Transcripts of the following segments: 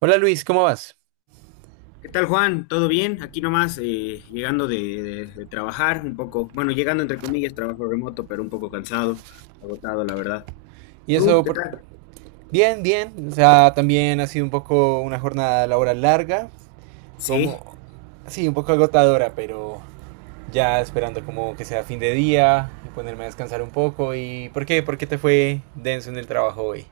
Hola Luis, ¿cómo vas? ¿Qué tal, Juan? ¿Todo bien? Aquí nomás, llegando de trabajar un poco, bueno, llegando entre comillas, trabajo remoto, pero un poco cansado, agotado, la verdad. Y ¿Tú, eso, qué tal? bien, bien. O sea, también ha sido un poco una jornada laboral larga, Sí. como, sí, un poco agotadora, pero ya esperando como que sea fin de día y ponerme a descansar un poco. ¿Y por qué? ¿Por qué te fue denso en el trabajo hoy?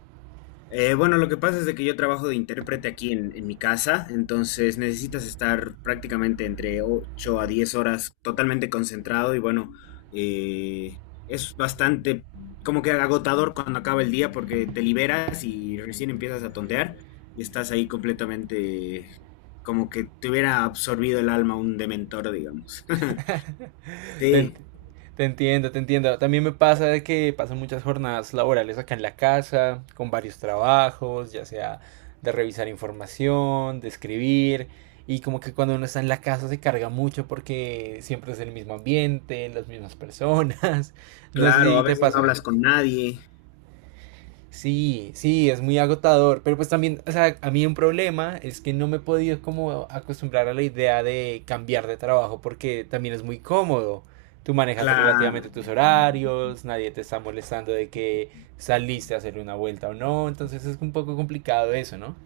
Bueno, lo que pasa es de que yo trabajo de intérprete aquí en mi casa, entonces necesitas estar prácticamente entre 8 a 10 horas totalmente concentrado y bueno, eh, es bastante como que agotador cuando acaba el día porque te liberas y recién empiezas a tontear y estás ahí completamente como que te hubiera absorbido el alma un dementor, digamos. Te, ent- Sí, te entiendo, te entiendo. También me pasa de que pasan muchas jornadas laborales acá en la casa, con varios trabajos, ya sea de revisar información, de escribir, y como que cuando uno está en la casa se carga mucho porque siempre es el mismo ambiente, las mismas personas. No sé claro, si a te veces no pasa. hablas con nadie, Sí, sí, es muy agotador, pero pues también, o sea, a mí un problema es que no me he podido como acostumbrar a la idea de cambiar de trabajo porque también es muy cómodo. Tú manejas relativamente claro. tus horarios, nadie te está molestando de que saliste a hacer una vuelta o no, entonces es un poco complicado eso, ¿no?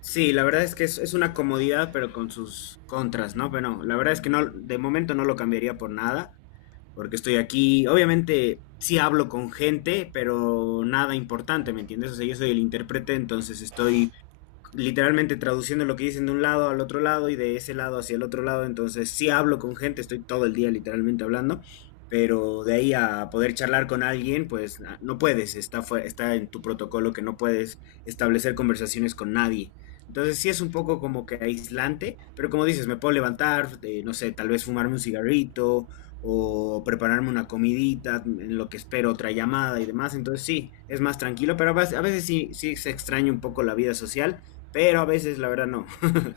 Sí, la verdad es que es una comodidad, pero con sus contras, ¿no? Pero no, la verdad es que no, de momento no lo cambiaría por nada, porque estoy aquí. Obviamente sí hablo con gente, pero nada importante, ¿me entiendes? O sea, yo soy el intérprete, entonces estoy literalmente traduciendo lo que dicen de un lado al otro lado y de ese lado hacia el otro lado. Entonces sí hablo con gente, estoy todo el día literalmente hablando, pero de ahí a poder charlar con alguien, pues no puedes, está en tu protocolo que no puedes establecer conversaciones con nadie. Entonces sí es un poco como que aislante, pero como dices, me puedo levantar, no sé, tal vez fumarme un cigarrito o prepararme una comidita en lo que espero otra llamada y demás. Entonces sí, es más tranquilo, pero a veces sí, sí se extraña un poco la vida social pero a veces la verdad no.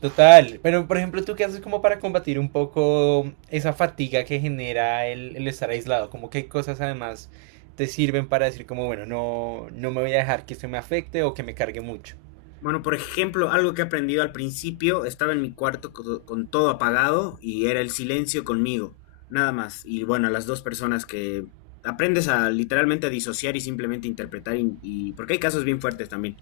Total, pero por ejemplo, ¿tú qué haces como para combatir un poco esa fatiga que genera el estar aislado? ¿Como qué cosas además te sirven para decir como, bueno, no, no me voy a dejar que esto me afecte o que me cargue mucho? Bueno, por ejemplo, algo que he aprendido al principio, estaba en mi cuarto con, todo apagado y era el silencio conmigo, nada más. Y bueno, las dos personas que aprendes a literalmente a disociar y simplemente interpretar, porque hay casos bien fuertes también.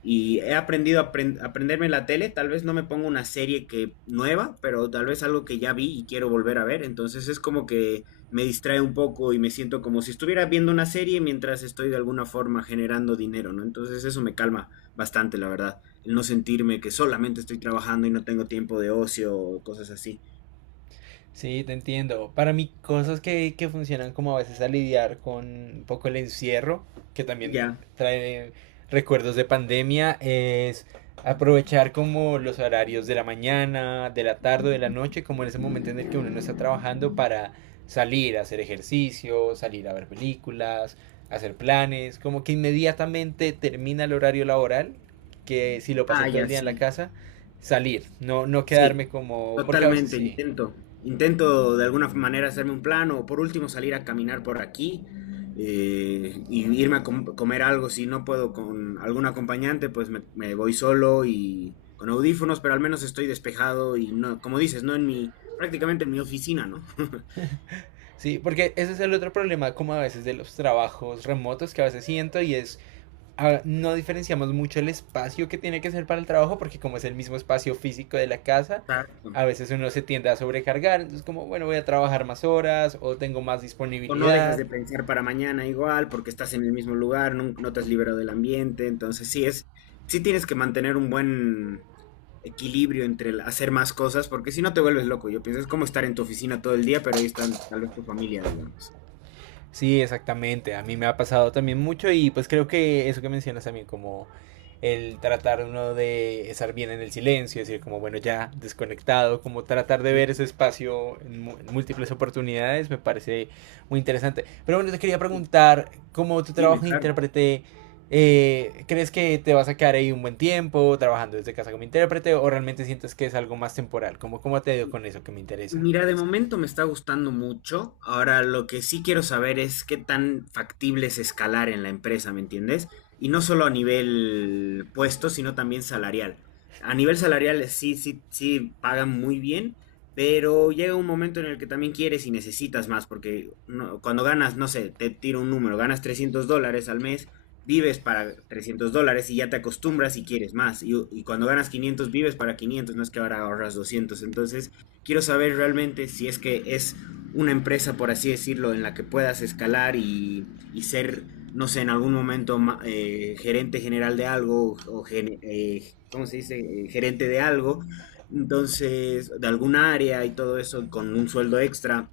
Y he aprendido a aprenderme la tele, tal vez no me pongo una serie que nueva, pero tal vez algo que ya vi y quiero volver a ver. Entonces es como que me distrae un poco y me siento como si estuviera viendo una serie mientras estoy de alguna forma generando dinero, ¿no? Entonces eso me calma bastante, la verdad. El no sentirme que solamente estoy trabajando y no tengo tiempo de ocio o cosas así. Sí, te entiendo. Para mí, cosas que funcionan como a veces a lidiar con un poco el encierro, que también Ya. trae recuerdos de pandemia, es aprovechar como los horarios de la mañana, de la tarde o de la noche, como en ese momento en el que uno no está trabajando para salir a hacer ejercicio, salir a ver películas, hacer planes, como que inmediatamente termina el horario laboral, que si lo pasé Ah, todo el ya, día en la sí. casa, salir, no, no Sí. quedarme como, porque a veces Totalmente, sí. intento. Intento de alguna manera hacerme un plan o por último salir a caminar por aquí, y irme a comer algo. Si no puedo con algún acompañante, pues me voy solo y con audífonos, pero al menos estoy despejado y no, como dices, no en mi, prácticamente en mi oficina, ¿no? Sí, porque ese es el otro problema, como a veces de los trabajos remotos que a veces siento y es, ah, no diferenciamos mucho el espacio que tiene que ser para el trabajo, porque como es el mismo espacio físico de la casa, Exacto. a veces uno se tiende a sobrecargar, entonces como, bueno, voy a trabajar más horas o tengo más O no dejas disponibilidad. de pensar para mañana igual, porque estás en el mismo lugar, no, te has liberado del ambiente. Entonces, sí tienes que mantener un buen equilibrio entre el hacer más cosas, porque si no te vuelves loco. Yo pienso, es como estar en tu oficina todo el día, pero ahí están tal vez tu familia, digamos. Sí, exactamente. A mí me ha pasado también mucho y pues creo que eso que mencionas también como el tratar uno de estar bien en el silencio, decir como bueno ya desconectado, como tratar de ver Ujú. ese espacio en en múltiples oportunidades me parece muy interesante. Pero bueno, te quería Sí. preguntar, ¿cómo tu Dime, trabajo de claro. intérprete, crees que te vas a quedar ahí un buen tiempo trabajando desde casa como intérprete o realmente sientes que es algo más temporal? ¿Cómo, cómo te ha ido con eso que me interesa? Mira, de momento me está gustando mucho. Ahora lo que sí quiero saber es qué tan factible es escalar en la empresa, ¿me entiendes? Y no solo a nivel puesto, sino también salarial. A nivel salarial, sí, sí, sí pagan muy bien, pero llega un momento en el que también quieres y necesitas más, porque cuando ganas, no sé, te tiro un número, ganas $300 al mes, vives para $300 y ya te acostumbras y quieres más. Y cuando ganas 500 vives para 500, no es que ahora ahorras 200. Entonces... Quiero saber realmente si es que es una empresa, por así decirlo, en la que puedas escalar y ser, no sé, en algún momento gerente general de algo ¿cómo se dice? Gerente de algo. Entonces, de algún área y todo eso con un sueldo extra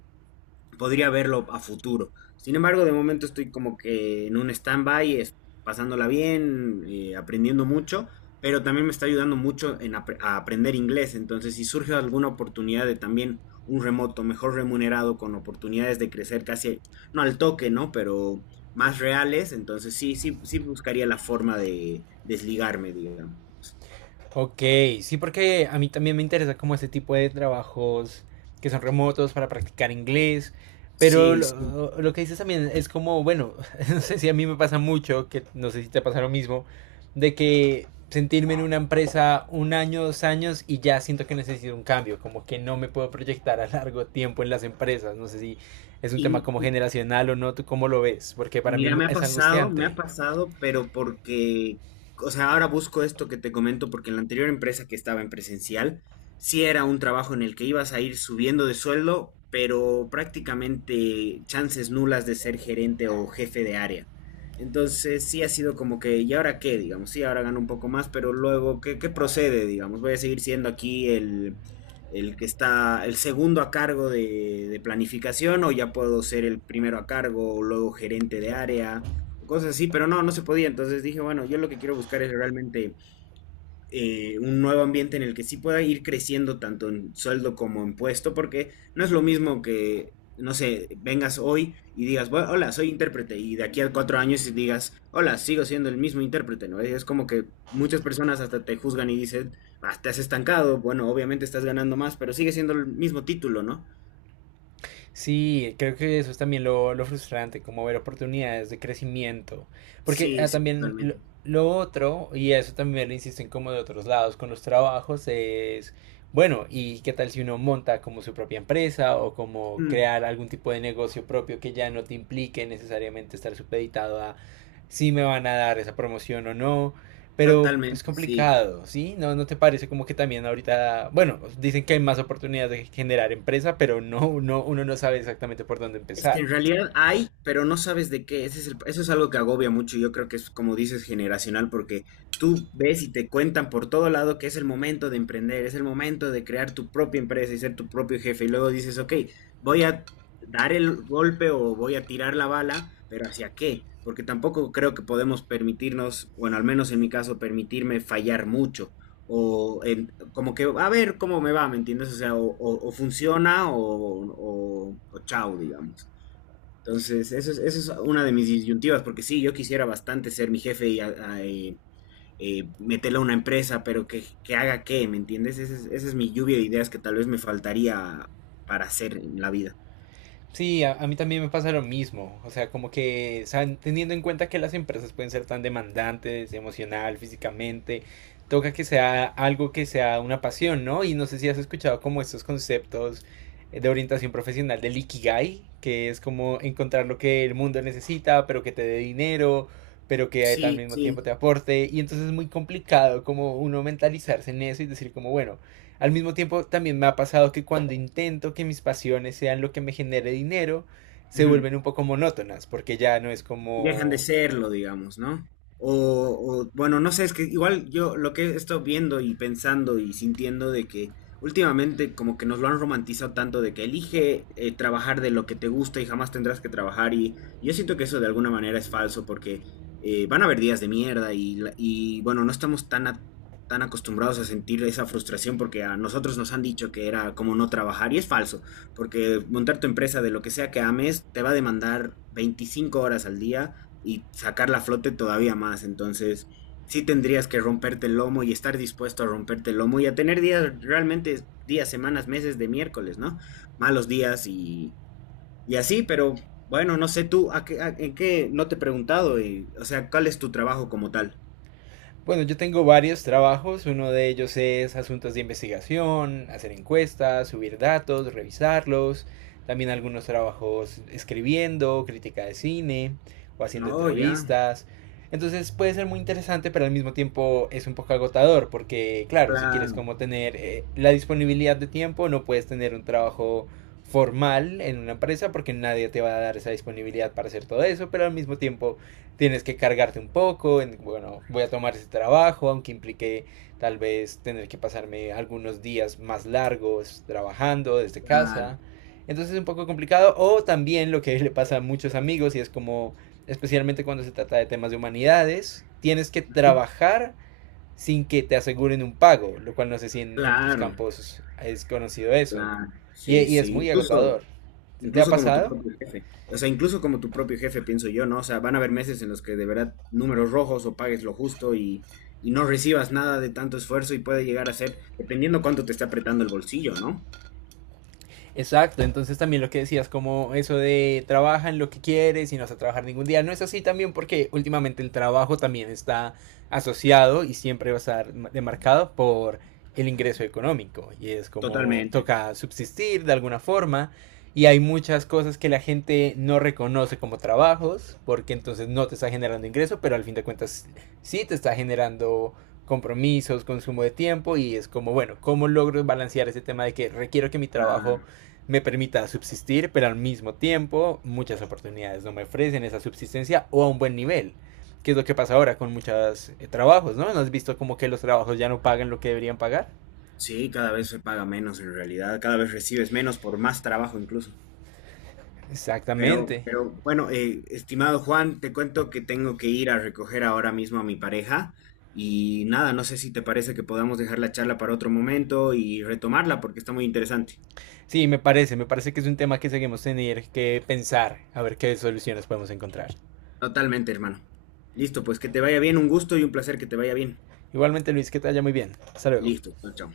podría verlo a futuro. Sin embargo, de momento estoy como que en un stand-by, pasándola bien, aprendiendo mucho, pero también me está ayudando mucho en a aprender inglés. Entonces, si surge alguna oportunidad de también un remoto mejor remunerado, con oportunidades de crecer casi, no al toque, ¿no? Pero más reales, entonces sí, sí, sí buscaría la forma de desligarme, digamos. Ok, sí, porque a mí también me interesa como este tipo de trabajos que son remotos para practicar inglés, pero Sí, sí. lo que dices también es como, bueno, no sé si a mí me pasa mucho, que no sé si te pasa lo mismo, de que sentirme en una empresa un año, dos años y ya siento que necesito un cambio, como que no me puedo proyectar a largo tiempo en las empresas, no sé si es un tema Y como generacional o no, ¿tú cómo lo ves? Porque para Mira, mí es me ha angustiante. pasado, pero porque, o sea, ahora busco esto que te comento porque en la anterior empresa que estaba en presencial, sí era un trabajo en el que ibas a ir subiendo de sueldo, pero prácticamente chances nulas de ser gerente o jefe de área. Entonces, sí ha sido como que, ¿y ahora qué? Digamos, sí, ahora gano un poco más, pero luego, ¿qué, qué procede? Digamos, voy a seguir siendo aquí el que está el segundo a cargo de planificación o ya puedo ser el primero a cargo o luego gerente de área, cosas así, pero no, no se podía. Entonces dije, bueno, yo lo que quiero buscar es realmente, un nuevo ambiente en el que sí pueda ir creciendo tanto en sueldo como en puesto, porque no es lo mismo que, no sé, vengas hoy y digas, "Bueno, hola, soy intérprete", y de aquí a 4 años y digas, "Hola, sigo siendo el mismo intérprete", ¿no? Es como que muchas personas hasta te juzgan y dicen, ah, te has estancado, bueno, obviamente estás ganando más, pero sigue siendo el mismo título, ¿no? Sí, creo que eso es también lo frustrante, como ver oportunidades de crecimiento. Porque Sí, ah, sí, también totalmente. lo otro, y eso también lo insisten como de otros lados con los trabajos, es, bueno, ¿y qué tal si uno monta como su propia empresa o como Mm, crear algún tipo de negocio propio que ya no te implique necesariamente estar supeditado a si me van a dar esa promoción o no? Pero es totalmente, sí. complicado, ¿sí? ¿No, no te parece como que también ahorita, bueno, dicen que hay más oportunidades de generar empresa, pero no, no uno no sabe exactamente por dónde Es que empezar? en realidad hay, pero no sabes de qué. Ese es el- eso es algo que agobia mucho. Yo creo que es, como dices, generacional, porque tú ves y te cuentan por todo lado que es el momento de emprender, es el momento de crear tu propia empresa y ser tu propio jefe. Y luego dices, ok, voy a dar el golpe o voy a tirar la bala, pero ¿hacia qué? Porque tampoco creo que podemos permitirnos, bueno, al menos en mi caso, permitirme fallar mucho. Como que, a ver cómo me va, ¿me entiendes? O sea, o funciona o chao, digamos. Entonces, eso es una de mis disyuntivas, porque sí, yo quisiera bastante ser mi jefe y meterlo a una empresa, pero que haga qué, ¿me entiendes? Esa es mi lluvia de ideas que tal vez me faltaría para hacer en la vida. Sí, a mí también me pasa lo mismo. O sea, como que, o teniendo en cuenta que las empresas pueden ser tan demandantes, emocional, físicamente, toca que sea algo que sea una pasión, ¿no? Y no sé si has escuchado como estos conceptos de orientación profesional del Ikigai, que es como encontrar lo que el mundo necesita, pero que te dé dinero, pero que al Sí, mismo tiempo sí. te aporte. Y entonces es muy complicado como uno mentalizarse en eso y decir como, bueno, al mismo tiempo, también me ha pasado que cuando intento que mis pasiones sean lo que me genere dinero, se Ujú. vuelven un poco monótonas, porque ya no es Dejan de como serlo, digamos, ¿no? O, bueno, no sé, es que igual yo lo que he estado viendo y pensando y sintiendo de que últimamente como que nos lo han romantizado tanto de que elige, trabajar de lo que te gusta y jamás tendrás que trabajar y yo siento que eso de alguna manera es falso porque, van a haber días de mierda y bueno, no estamos tan, tan acostumbrados a sentir esa frustración porque a nosotros nos han dicho que era como no trabajar y es falso porque montar tu empresa de lo que sea que ames te va a demandar 25 horas al día y sacarla a flote todavía más. Entonces, sí tendrías que romperte el lomo y estar dispuesto a romperte el lomo y a tener días, realmente días, semanas, meses de miércoles, ¿no? Malos días y así, pero bueno, no sé tú, ¿en qué? No te he preguntado, y, o sea, ¿cuál es tu trabajo como tal? bueno, yo tengo varios trabajos, uno de ellos es asuntos de investigación, hacer encuestas, subir datos, revisarlos, también algunos trabajos escribiendo, crítica de cine o haciendo No, ya, entrevistas. Entonces puede ser muy interesante, pero al mismo tiempo es un poco agotador, porque claro, si quieres claro, como tener la disponibilidad de tiempo, no puedes tener un trabajo formal en una empresa porque nadie te va a dar esa disponibilidad para hacer todo eso, pero al mismo tiempo tienes que cargarte un poco, en, bueno, voy a tomar ese trabajo, aunque implique tal vez tener que pasarme algunos días más largos trabajando desde claro, casa. Entonces es un poco complicado. O también lo que le pasa a muchos amigos y es como, especialmente cuando se trata de temas de humanidades, tienes que trabajar sin que te aseguren un pago, lo cual no sé si en tus claro, campos es conocido eso. claro, sí, Y es sí, muy incluso... agotador. ¿Te ha Incluso como tu pasado? propio jefe. O sea, incluso como tu propio jefe, pienso yo, ¿no? O sea, van a haber meses en los que de verdad números rojos o pagues lo justo y no recibas nada de tanto esfuerzo y puede llegar a ser, dependiendo cuánto te está apretando el bolsillo, ¿no? Exacto, entonces también lo que decías como eso de trabaja en lo que quieres y no vas a trabajar ningún día, no es así también porque últimamente el trabajo también está asociado y siempre va a estar demarcado por el ingreso económico y es como Totalmente. toca subsistir de alguna forma y hay muchas cosas que la gente no reconoce como trabajos porque entonces no te está generando ingreso, pero al fin de cuentas sí te está generando compromisos, consumo de tiempo y es como, bueno, ¿cómo logro balancear ese tema de que requiero que mi trabajo Ah, me permita subsistir, pero al mismo tiempo muchas oportunidades no me ofrecen esa subsistencia o a un buen nivel? Que es lo que pasa ahora con muchos trabajos, ¿no? ¿No has visto como que los trabajos ya no pagan lo que deberían pagar? sí, cada vez se paga menos en realidad, cada vez recibes menos por más trabajo incluso. Exactamente. Pero bueno, estimado Juan, te cuento que tengo que ir a recoger ahora mismo a mi pareja y nada, no sé si te parece que podamos dejar la charla para otro momento y retomarla porque está muy interesante. Sí, me parece que es un tema que seguimos tener que pensar, a ver qué soluciones podemos encontrar. Totalmente, hermano. Listo, pues que te vaya bien, un gusto y un placer que te vaya bien. Igualmente Luis, que te vaya muy bien. Hasta luego. Listo, chao, chao.